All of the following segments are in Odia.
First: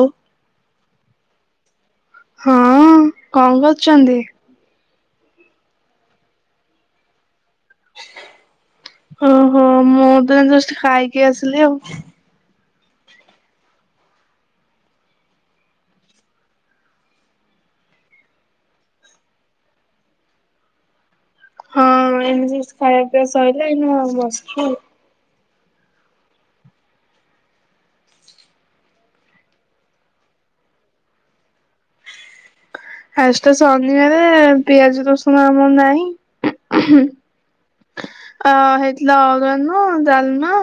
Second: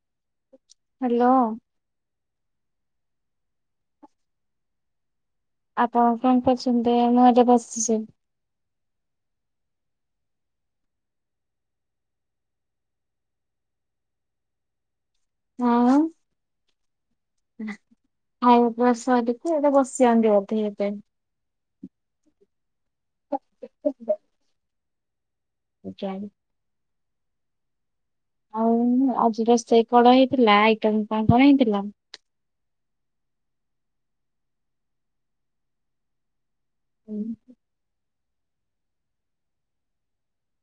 ହଁ। ହ୍ୟାଲୋ। ହଁ, କଣ କରୁଛନ୍ତି? ଆପଣ କଣ କରୁଛନ୍ତି? ଶଏ ମୁଁ ଏବେ ବସିଛି। ଓହୋ, ମୁଁ ତ ଏଇ ଜଷ୍ଟ ଖାଇକି ଆସିଲି ଆଉ। ନା [inaudible] ଖାଇବା ପିଇବା ସାରିକି ଏବେ ବସିଛନ୍ତି ବୋଧେ ଏବେ? ହଁ ଏଇନେ ଜଷ୍ଟ ଖାଇବା ପିଇବା ସଇଲା ଏଇନେ ଆଉ ବସିଛୁ। ମୁଁ ଜାଣି। ଆଉ ଆଜି ରୋଷେଇ କଣ ହେଇଥିଲା? ଆଇଟମ୍ କଣ କଣ ହେଇଥିଲା? ଆ ଜିତ ଶନିବାରେ ପିଆଜ ରସୁଣ ଆମର ନାହିଁ। ହୁଁ, ହୁଁ। ଆ ହେଇଥିଲା ଆରୁଆର୍ଣ୍ଣ ଡାଲମା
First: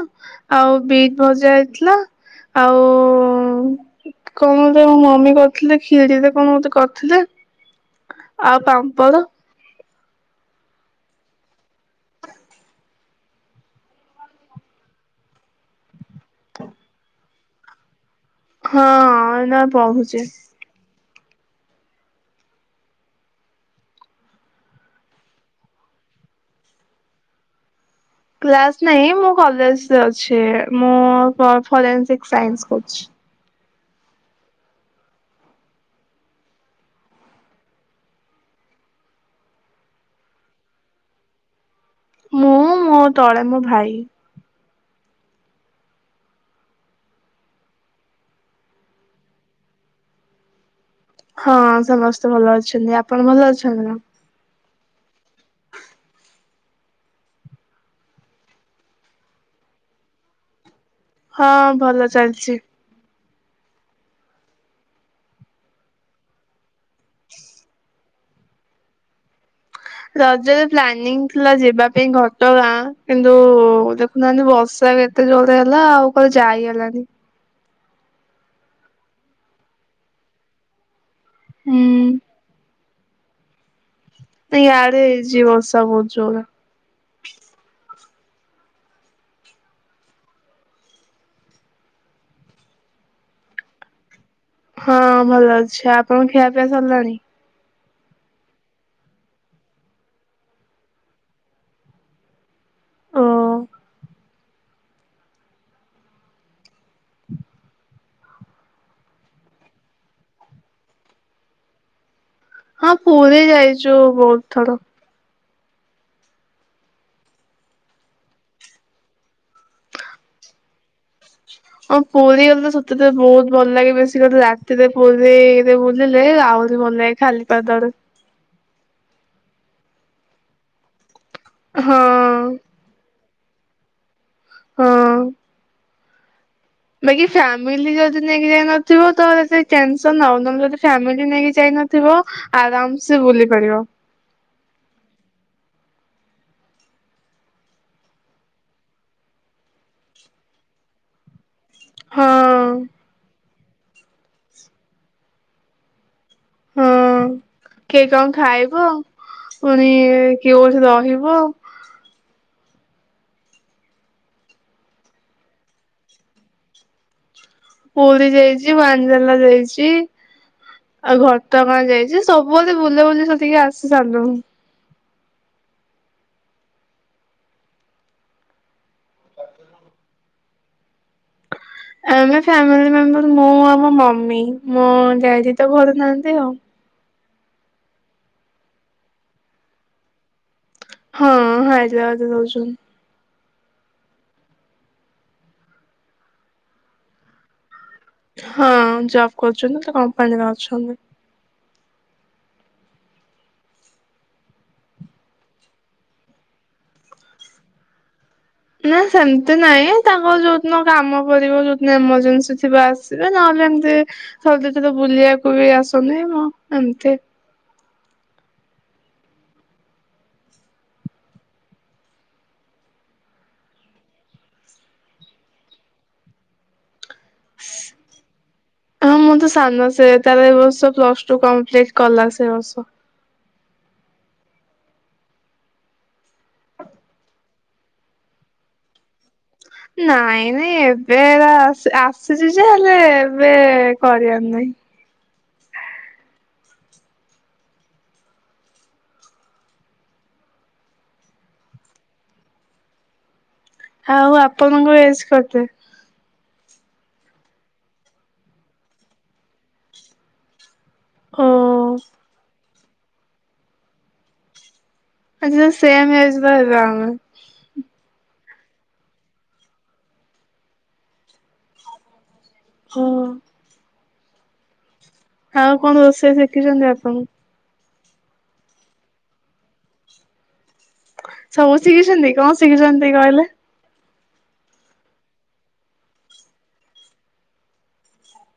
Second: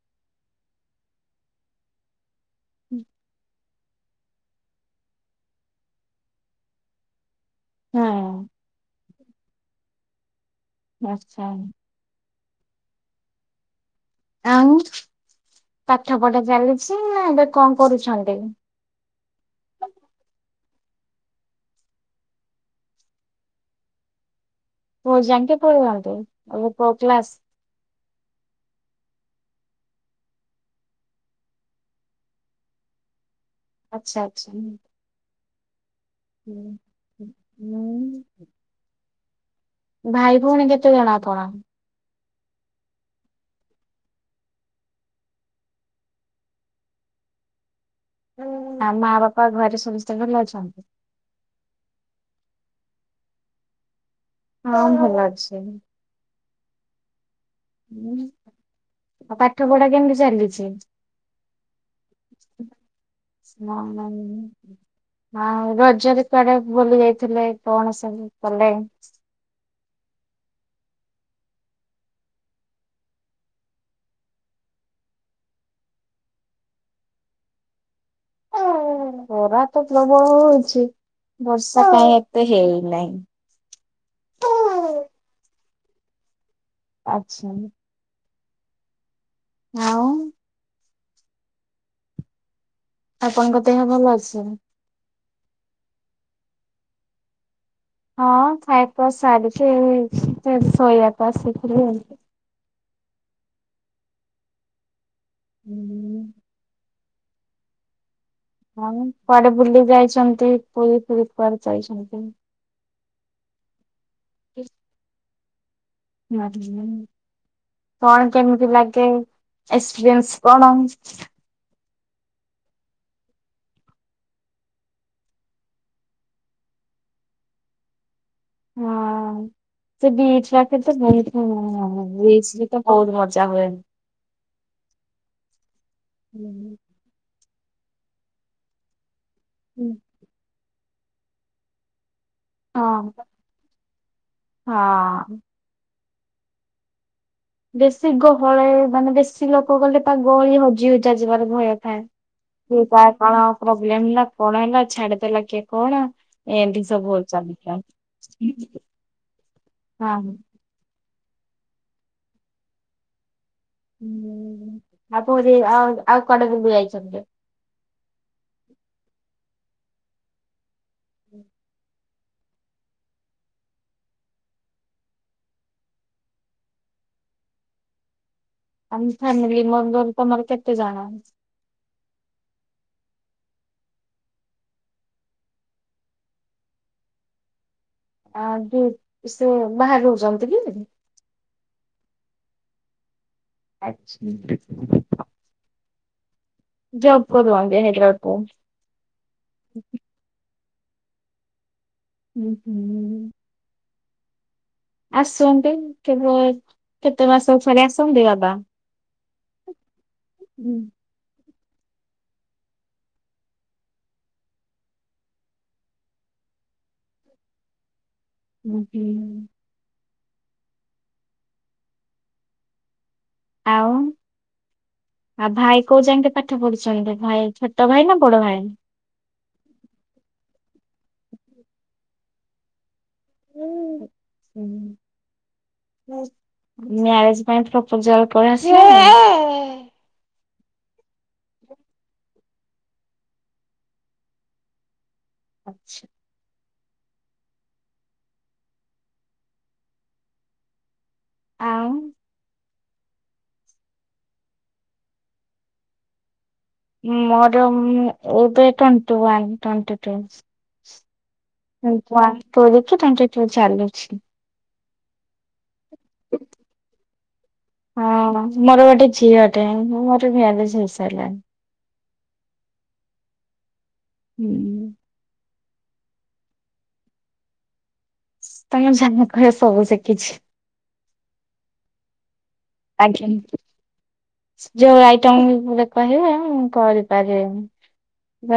ଆଉ ବିଟ୍ ଭଜା ହେଇଥିଲା। ଆଉ କଣ ଗୋଟେ ମମି କରିଥିଲେ ଖିରିରେ କଣ ଗୋଟେ କରିଥିଲେ। ହଁ ଆଉ ପାମ୍ପଡ। ଆଚ୍ଛା। ଆଉ ପାଠ ପଢା ଚାଲିଚି ନା ଏବେ କଣ କରୁଛନ୍ତି? ହଁ ଏଇନା ପଢୁଚି। କୋଉ ଜାଙ୍କେ ପଢ଼ିଛନ୍ତି ଏବେ କୋଉ କ୍ଲାସ୍? କ୍ଲାସ୍‌ ନାଇଁ ମୁଁ କଲେଜ୍‌ ଯାଉଛି ମୁଁ ଫରେନ୍ସିକ୍ ସାଇନ୍ସ କରୁଛି। ଆଚ୍ଛା ଆଚ୍ଛା। ହୁଁ ହୁଁ। ଭାଇ ଭଉଣୀ କେତେ ଜଣ ଆପଣ? ମୁଁ ମୋ ତଳେ ମୋ ଭାଇ। ମାମା ବାପା ଘରେ ସମସ୍ତେ ଭଲ ଅଛନ୍ତି? ହଁ ସମସ୍ତେ ଭଲ ଅଛନ୍ତି ଆପଣ ଭଲ ଅଛନ୍ତି ନା? ହଁ ଭଲ ଅଛନ୍ତି। ଉଁ ଆଉ ପାଠ ପଢା କେମିତି ଚାଲିଚି? ହଁ ଭଲ ଚାଲିଚି। ନା। [unintelligible] ଆଉ ରଜରେ କୁଆଡେ ବୁଲି ଯାଇଥିଲେ କଣ ସବୁ କଲେ? ରଜରେ ପ୍ଲାନିଂ ଥିଲା ଯିବା ପାଇଁ ଘଟଗାଁ କିନ୍ତୁ ଗୋ ନାଇଁ ନାଇଁ ବର୍ଷା ଏତେ ଜୋରରେ ହେଲା ଆଉ କୁଆଡ଼େ ଯାଇହେଲାନି। ଖରା ତ ପ୍ରବଳ ହୋଉଛି ବର୍ଷା ହୁଁ କାଇଁ ଏତେ ହେଇ ନାହିଁ। ଇଆଡେ ହେଇଚି ବର୍ଷା ବୋହୁତ ଜୋରରେ। ଆଚ୍ଛା। ହଁ। ଆପଣଙ୍କ ଦେହ ଭଲ ଅଛି? ହଁ ଭଲ ଅଛି ଆପଣଙ୍କ ଖିଆପିଆ ସରିଲାଣି? ହଁ ଖାଇଖୁଆ ସାରିକି ଏଇ ଶୋଇବାକୁ ଆସିଥିଲି ଆଉ। ଅ ହୁଁ। ଆଉ କୁଆଡେ ବୁଲି ଯାଇଛନ୍ତି ପୁରୀ ଫୁରୀ କୁଆଡେ ଯାଉଛନ୍ତି? ହଁ ପୁରୀ ଯାଇଚୁ ବହୁତ ଥର। ନାହିଁ ନାହିଁ। କଣ କେମିତି ଲାଗେ ଏକ୍ସପିରିଏନ୍ସ କଣ? ହଁ ପୁରୀ ଗଲେ ତ ସତରେ ବହୁତ ଭଲ ଲାଗେ ବେଶୀ କାଲି ରାତିରେ ପୁରୀରେ ବୁଲିଲେ ଆଉ ମୋ ଲାଗି ଖାଲି ପାଦରେ ହଁ ସେ ବିଚ୍ ପାଖରେ ତ ବୋହୁତ [unintelligible] ହଁ ବିଚ୍ ରେ ତ ବହୁତ ମଜା ହୁଏ। ହଁ। ହୁଁ। ବାକି ଫ୍ୟାମିଲି ଯଦି ନେଇକି ଯାଇ ନଥିବ ତ ସେ ହଁ ଟେନସନ୍‌। [unintelligible] ଫ୍ୟାମିଲି ନେଇକି ଯାଇନଥିବ ଆରାମ୍ ସେ ବୁଲିପାରିବ। ହଁ। ବେଶୀ ଗହଳ ମାନେ ବେଶୀ ଲୋକ ଗଲେ ତା ପାଗଳ ହଜି ହୁଜା ଯିବାର ଭୟ। ସେ ହଁ ତା କଣ ପ୍ରୋବ୍ଲେମ ହେଲା କଣ ହେଲା ଛାଡିଦେଲା କିଏ କଣ? ଏମିତି ହଁ ସବୁ ଚାଲିଥାଏ କିଏ କଣ ହଁ। ଖାଇବ ଫୁଣି କିଏ କୋଉଠି ରହିବ ହୁଁ ଆଉ ପୁରୀ ଆଉ ଆଉ କୁଆଡେ ବୁଲିଯାଇଛନ୍ତି? ପୁରୀ ଯାଇଚି, ବାଞ୍ଜଲା ଯାଇଚି, ଆଉ ଘଟଗାଁ ଯାଇଚି। ସବୁବେଳେ ବୁଲା ବୁଲି କରିକି ଆସିସାରିଲୁଣି। ଆମ ଫ୍ୟାମିଲି ମେମ୍ବର ତମର କେତେ ଜଣ? ଆମେ ଫ୍ୟାମିଲି ମେମ୍ବର ମୁଁ ଆଉ ମୋ ମମି। ମୋ ଡ଼ାଡି ତ ଘରେ ନାହାନ୍ତି ଆଉ। ଆ ଦ ସେ ବାହାରେ ରହୁଛନ୍ତି କି? ହଁ ହାଇଦ୍ରାବାଦରେ ରହୁଛନ୍ତୀ। ଆଛା। ଜବ କରୁଛନ୍ତି ହାଇଦ୍ରାବାଦରେ। ହଁ ଜବ୍ କରୁଛନ୍ତି ତ କମ୍ପାନୀରେ ଅଛନ୍ତି। ହୁଁ ହୁଁ। ଆସନ୍ତି କେବେ କେତେ ମାସରେ ଥରେ ଆସନ୍ତି ବାବା? ନା ସେମିତି ନାଇଁ, ତାଙ୍କର ହୁଁ ଯୋଉଦିନ କାମ ପଡ଼ିବ ଯୋଉ ନା ଏମରଜେନ୍ସି ଥିବ ଆସିବେ ନହେଲେ ଏମତି ଥରେ ଦିଥର ବୁଲିବାକୁ ବି ଆସନ୍ତୀ ମ ଏମିତି। ହୁଁ, ହୁଁ। ଆଉ ଆଉ ଭାଇ କୋଉଜାଙ୍କେ ପାଠ ପଢିଛନ୍ତି ଭାଇ? ଛୋଟ ଭାଇ ନା ବଡ ଭାଇ? ହଁ ମୁଁ ତ ସାନ ସେ ତାର ଏ ବର୍ଷ ପ୍ଲସ ଟୁ କମ୍ପ୍ଲିଟ କଲା ସେ ଏ ବର୍ଷ। [inaudible] ମ୍ୟାରେଜ ପାଇଁ ପ୍ରପୋଜାଲ ପଳେଇଆସିଲାଣି? ନାଇଁ ନାଇଁ ଏବେ ଏରା ଆସିଛି ଯେ ହେଲେ ଏବେ କରିବାର ନାଇଁ। ଆଛା। ଆଉ ଆଉ ଆପଣଙ୍କ ଏଜ କେତେ? ମୋର ଏବେ ଟୋଣ୍ଟି ୱାନ ଟୋଣ୍ଟି ଟୁ। ଓ ୱାନ୍ ପୁରିକି ଟ୍ବେଣ୍ଟି ଟୁ ଚାଲିଛି। ଆଛା ସେମ ଏଜର ହେବା ଆମେ। ହଁ ମୋର ଗୋଟେ ଝିଅଟେ ମୋର ମ୍ୟାରେଜ୍ ହେଇସାରିଲାଣି। ହଁ। ହୁଁ। ଆଉ କଣ ରୋଷେଇ ଶିଖିଛନ୍ତି ଆପଣ? ତମେ ଜାହା କହିବ ସବୁ ଶିଖିଛି। ସବୁ ଶିଖିଛନ୍ତି କଣ ଶିଖିଛନ୍ତି ଦେଖି ଆଜ୍ଞା। କହିଲେ? ଯୋଉ ଆଇଟମ କହିବେ, ମୁ କରିପାରିବି।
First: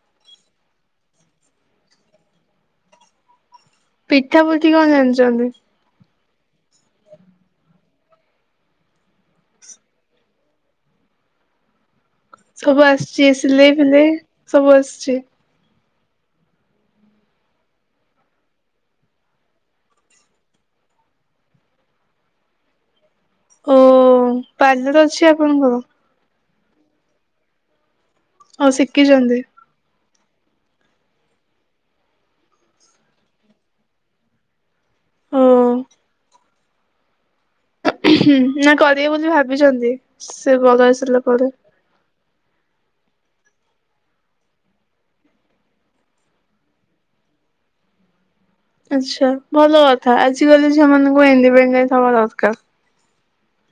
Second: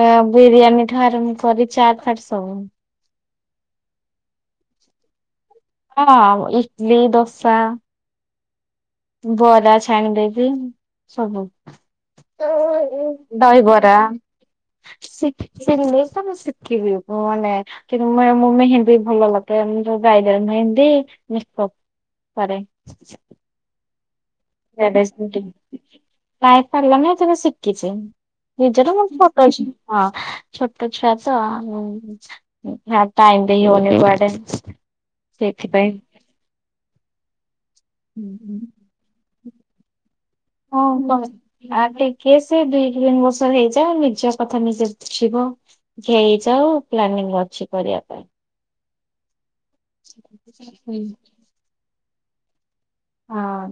ଆ ବିରିୟାନୀଠୁ ଆରମ୍ଭ କରି ଚାଟ୍ ଫାଟ ସବୁ। ପିଠା ପୁଠୀ କଣ ଜାଣିଛନ୍ତି? ହଁ ଇଟଲି, ଦୋସା। ବରା ଛାଣି ଦେବି ସବୁ। ସବୁ ଆସିଛି ସିଲେଇ ଦହିିବରା ଫିଲେଇ ସବୁ ଆସିଛି ଶିଖି ଜିନିଷ ମୁ ଶିଖିବି ମୁ ମାନେ କିନ୍ତୁ ମୁ ମୁଁ ମେହେନ୍ଦୀ ଭଲ ଲଗାଏ ମୁ ଯୋଉ ବ୍ରାଇଡାଲ ମେହେନ୍ଦୀ ମେକ୍ ଅପ ପାରେ। ଓ ପାର୍ଲର ଅଛି ଆପଣଙ୍କର? ନାଇ ପାର୍ଲର ନାଇ ଏ ଶିଖିଛି ଆଉ ନିଜର ମୋ ଶିଖିଛନ୍ତି ଫଟ ଅଛ। ହଁ ଛୋଟ ଛୁଆ ତ ଆଉ ହିଆଡେ ଟାଇମ ଦେଇହୋଉନି କୁଆଡେ ଓ ସେଇଥିପାଇଁ ହୁଁ ନା କରିବେ ବୋଲି ଭାବିଛନ୍ତି ସେ ହଁ ବଡ ହେଇସାରିଲା କହ। ପରେ? ଆ ଟିକେ ସେ ଦି ତିନି ବର୍ଷର ହେଇଯାଉ ନିଜ କଥା ନିଜେ ବୁଝିବ ହେଇଯାଉ ପ୍ଲାନିଂ ଅଛି କରିବା ପାଇଁ। ଆଛା ଭଲ କଥା ଆଜିକାଲି ଝିଅ ହଁ ମାନଙ୍କୁ ଇଣ୍ଡିପିଡେଣ୍ଟ ହବା ଦରକାର। ହଁ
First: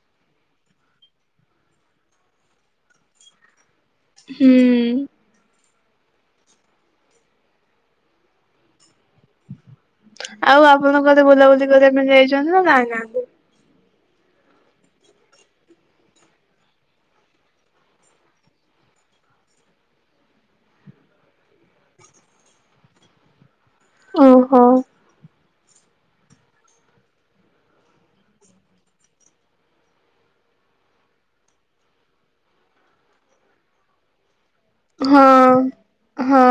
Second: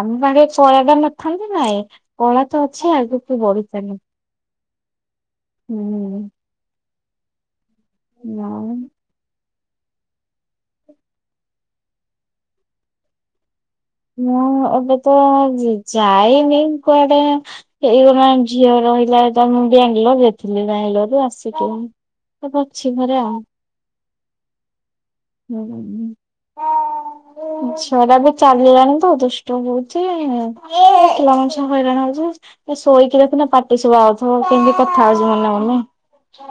ଆମ ପାଖରେ କଳାଟା ନଥାନ୍ତି ନାଇଁ କଳା ତ ଅଛି ଆଗକୁ ବଢିଚାଲ। ହୁଁ। ହୁଁ। ଆଉ? ଆଉ ଆପଣ କୁଆଡ଼େ ବୁଲା ବୁଲି କରିବା ପାଇଁ ଯାଇଚନ୍ତିନା ଯାଇନାହାନ୍ତି? ମୁଁ ଏବେତ ଯା ଯାଇନି କୁଆଡ଼େ ହେଇଗଲାଣି ଝିଅ ରହିଲାତ ଯେତେଳେ ମୁଁ ବାଙ୍ଗାଲୋରେ ଥିଲି ବାଙ୍ଗାଲୋରରୁୁ ଆସିକି ଏବେ ଅଛି ଘରେ ଆଉ। ଓହୋ। ଝିଅଟାବି ଚାଲି ଲାଣିତ ଦୁଷ୍ଟ ହଉଚି ପିଲା ମାନେ ସବୁ ହଇରାଣ ହଉଚି ଏ ଶୋଇକି ଦେଖୁନ ପାଟି ସୁବା ହଉଚି। ହୋ କେମିତି କଥା ହଉଚି ମନେ ମନେ। ହଁ ହଁ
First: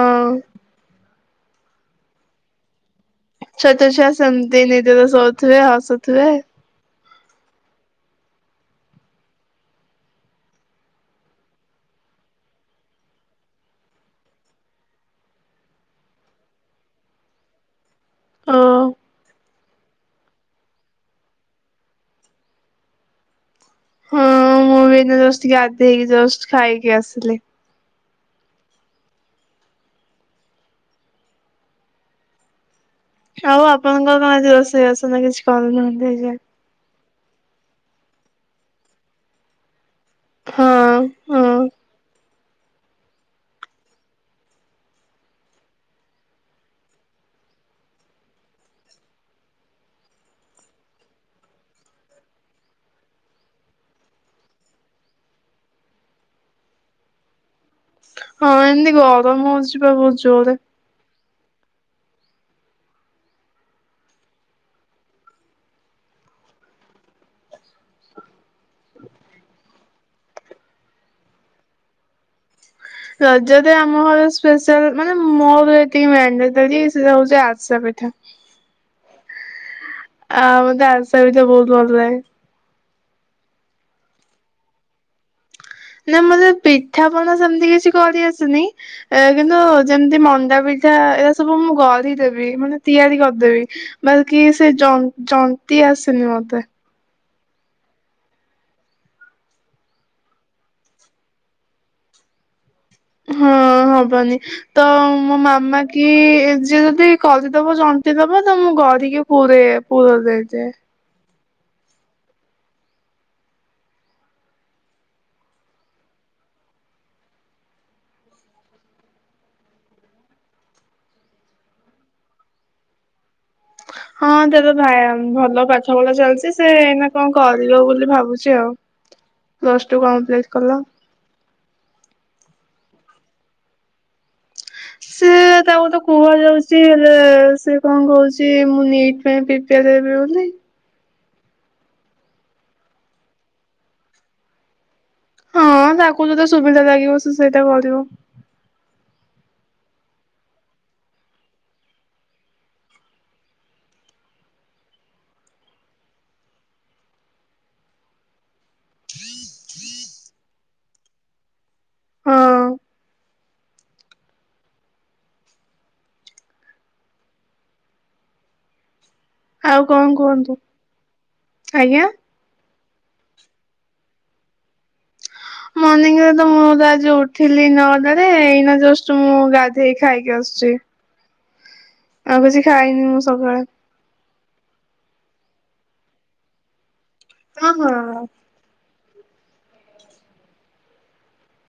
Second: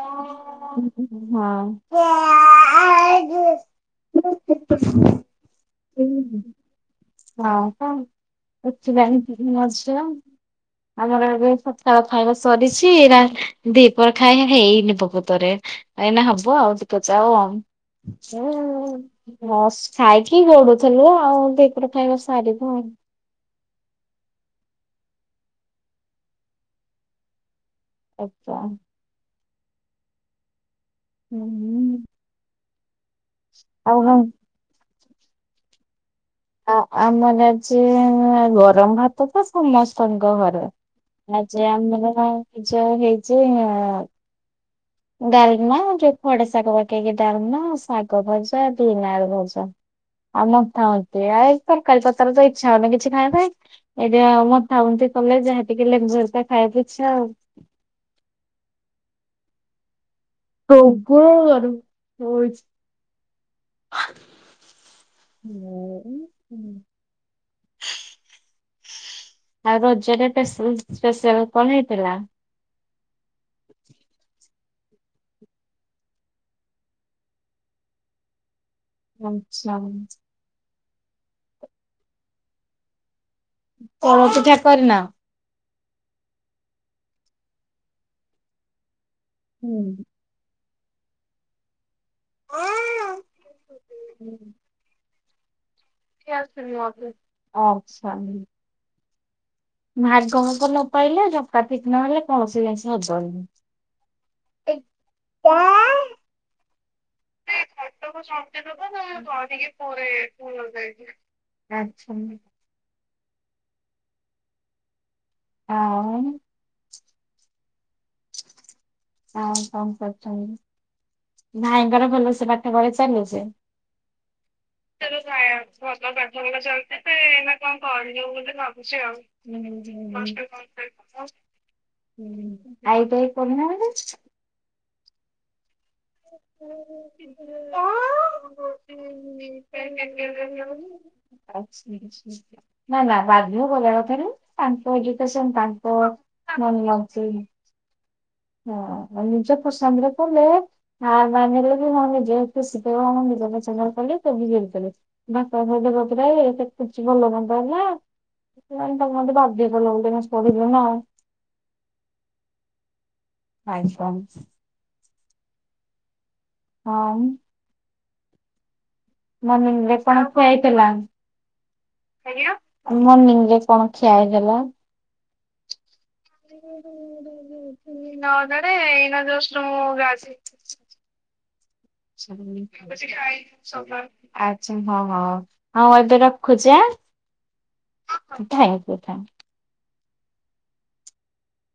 ହଁ। ଛୋଟ ଛୁଆ ସେମତି ନିଜେତ ଶୋଉଥିବେ ହସୁଥିବେ। ଆଉ କଣ ଉଠିଲାଣି ମୋଝିଅ। ଆମର ଏବେ ସକାଳ ଖାଇବା ସରିଛି ରା ଦିପର ଖାଇବା ହେଇନି ପ୍ରକୃତରେ। ଏଇନା ହବ ଆଉ ଟିକେ ଯାଉ ଆଉ। ମୁଁ ଓ ଜଷ୍ଟ ଖାଇକି ଗଡ଼ୁଥିଲୁ ଆଉ ଟି ଏପଟ ଖାଇବା ସାରିବୁ ଆଉ। ହଁ ମୁଁବି ଏଇନା ଜଷ୍ଟ ଟିକେ ଗାଧେଇକି ଜଷ୍ଟ୍ ଖାଇକି ଆସିଲି। ଆଚ୍ଛା। ହୁଁ ହୁଁ। ଆଉ ଆପଣଙ୍କ କଣ ଆଜି ରୋଷେଇ ବାସ ନାକିଛି କରିନାହାନ୍ତି ଏଇଯାଏ? ଆ ଆମର ଆଜି ଗରମ ଭାତତ ସମସ୍ତଙ୍କ ଘରେ ହଁ ଆ ହଁ ଆଜି ଆମର ସିଝା ହେଇଚି ଆଉ। ଡ଼ାଲମା ଯୋଉ ଖଡ଼ା ଶାଗ ପକେଇକି ଡ଼ାଲମା ଶାଗ ଭଜା ବିନ୍ ଆଳୁ ଭଜା। ଆମରଥାନ୍ତି ଆ ତରକାରୀ ପତରତ ଇଚ୍ଛା ହଉନି କିଛି ଖାଇବାପାଇଁ। ଏଇଟି ଆମ ଥାଉନ୍ତି କଲେଜ୍ ଯାହା ଟିକେ ଲେମ୍ଵୁ ଫେମ୍ବୁ ଖାଇବାକୁ ଇଛା ଆଉ। ହଁ ଏମିତି ଗରମ ହଉଚିପା ବହୁତ୍ ଜୋରେ। ପ୍ରବଳ ଗରମ ହଉଚି? ଆଉ। ଆଉ ରଜରେ ପେସି ସ୍ପେଶାଲ କଣ ହେଇଥିଲା? ରଜରେ ଆମ ଘରେ ସ୍ପେଶାଲ ମାନେ ମୋର ଏତିକି ମଣ୍ଡେଟରୀ ହଉଚି ଆରିସା ପିଠା। [inaudible] ଆଚ୍ଛା। ଆଉ ମତେ ଆରିସା ପିଠା ବହୁତ୍ ଭଲ ଲାଗେ। ପୋଡ଼ ପିଠା କରିନ? ନା ମତେ ପିଠା ପଣା ସେମିତି କିଛି କରି ଆସେନି କିନ୍ତୁ ଯେମତି ମଣ୍ଡା ପି ଠା ଏରା ସବୁ ମୁଁ ଗରିଦେବି ମାନେ ତିଆରି କରିଦେବି ବାକି ସେ ଜ ଜନ୍ତି ଆସି ଜନ୍ତିଆସେନି ମତେ ଆଛା ଭାଗ ମାପ ନପାଇଲେ ଜନ୍ତା ପିଠା ନହେଲେ କୌଣସି ଜିନିଷ ହବନି। ହଁ ହବନି ତ ମୋ ମାମାକି ଯିଏ ଯଦି କରିଦବ ଜନ୍ତି ଦବ ତମୁଁ ଗଡ଼ିକି ଗଡ଼ିକି ପୁରେ ପୁରଦେଇଦିଏ ଆଚ୍ଛା। ଆଉ। ଆଁ କଣ କରୁଚନ୍ତି? ଭାଇଙ୍କର ଭଲସେ ପାଠପଢା ଚାଲୁଚି? ହଁ ତାର ଭା ଭଲ ପାଠପଢ଼ା ଚାଲିଚି ସେଏଇନା କଣ କରିବ ବୋଲି ଭାବୁଚି ଆଉ। ପ୍ଲସ୍ ଟୁ କମ୍ପ୍ଲିଟି କଲା। ହୁଁ ଆଇଟାଇ କରୁନାହାନ୍ତି। ସେ ତାକୁତ କୁହାଯାଉଛି ହେଲେ ସେ କଣ କହୁଛି ମୁଁ ନିଟ୍ ପାଇଁ ପ୍ରିପେୟାର ହେବି ବୋଲି। ନା ନା ବାଧ୳ କରିବା କଥା ନୁହଁ। ତାଙ୍କ ଏଜୁକସନ ତାଙ୍କ ମନ ଲାଗଚି। କେତେ ପଢିବ। ହଁ ଆଉ ନିଜ ପସନ୍ଦରେ କଲେ ହଁ ମାନେଲେ ବି ମୁଁ କହିଲି ଯେହେତୁ ଶୀତ [unintelligible] କଲେ। [unintelligible] ତାକୁ ମତେ ବାଧ୍ୟ କଲ ବୋଲି ପଢିଲୁ ନା ଆଉ। ହଁ ଆଇକମ ହଁ ଆଉ ଆଉ ମନଙ୍ଗି ରେ କଣ କଣକି କୁହନ୍ତୁ ହେଇଥିଲା। ଆଜ୍ଞା ମନିିଙ୍ଗ ରେ କଣ ଖିଆ ହେଇଥିଲା। ମର୍ଣିିଂ ରେ ତ ମୁଁ ତ ଆଜି ଉଠିଲି ନଅଟାରେ ଏଇନା ଜଷ୍ଟ ମୁଁ ଗାଧେଇ ଖାଇକି ଆସୁଛି। ଆଉ କିଛି ମୁଁ ଖାଇନି ସକାଳେ ସକାଳୁ ଆଛା ହଁ ହଁ ଏବେ ରଖୁଛି ଆଁ। [unintelligible] Thank you thank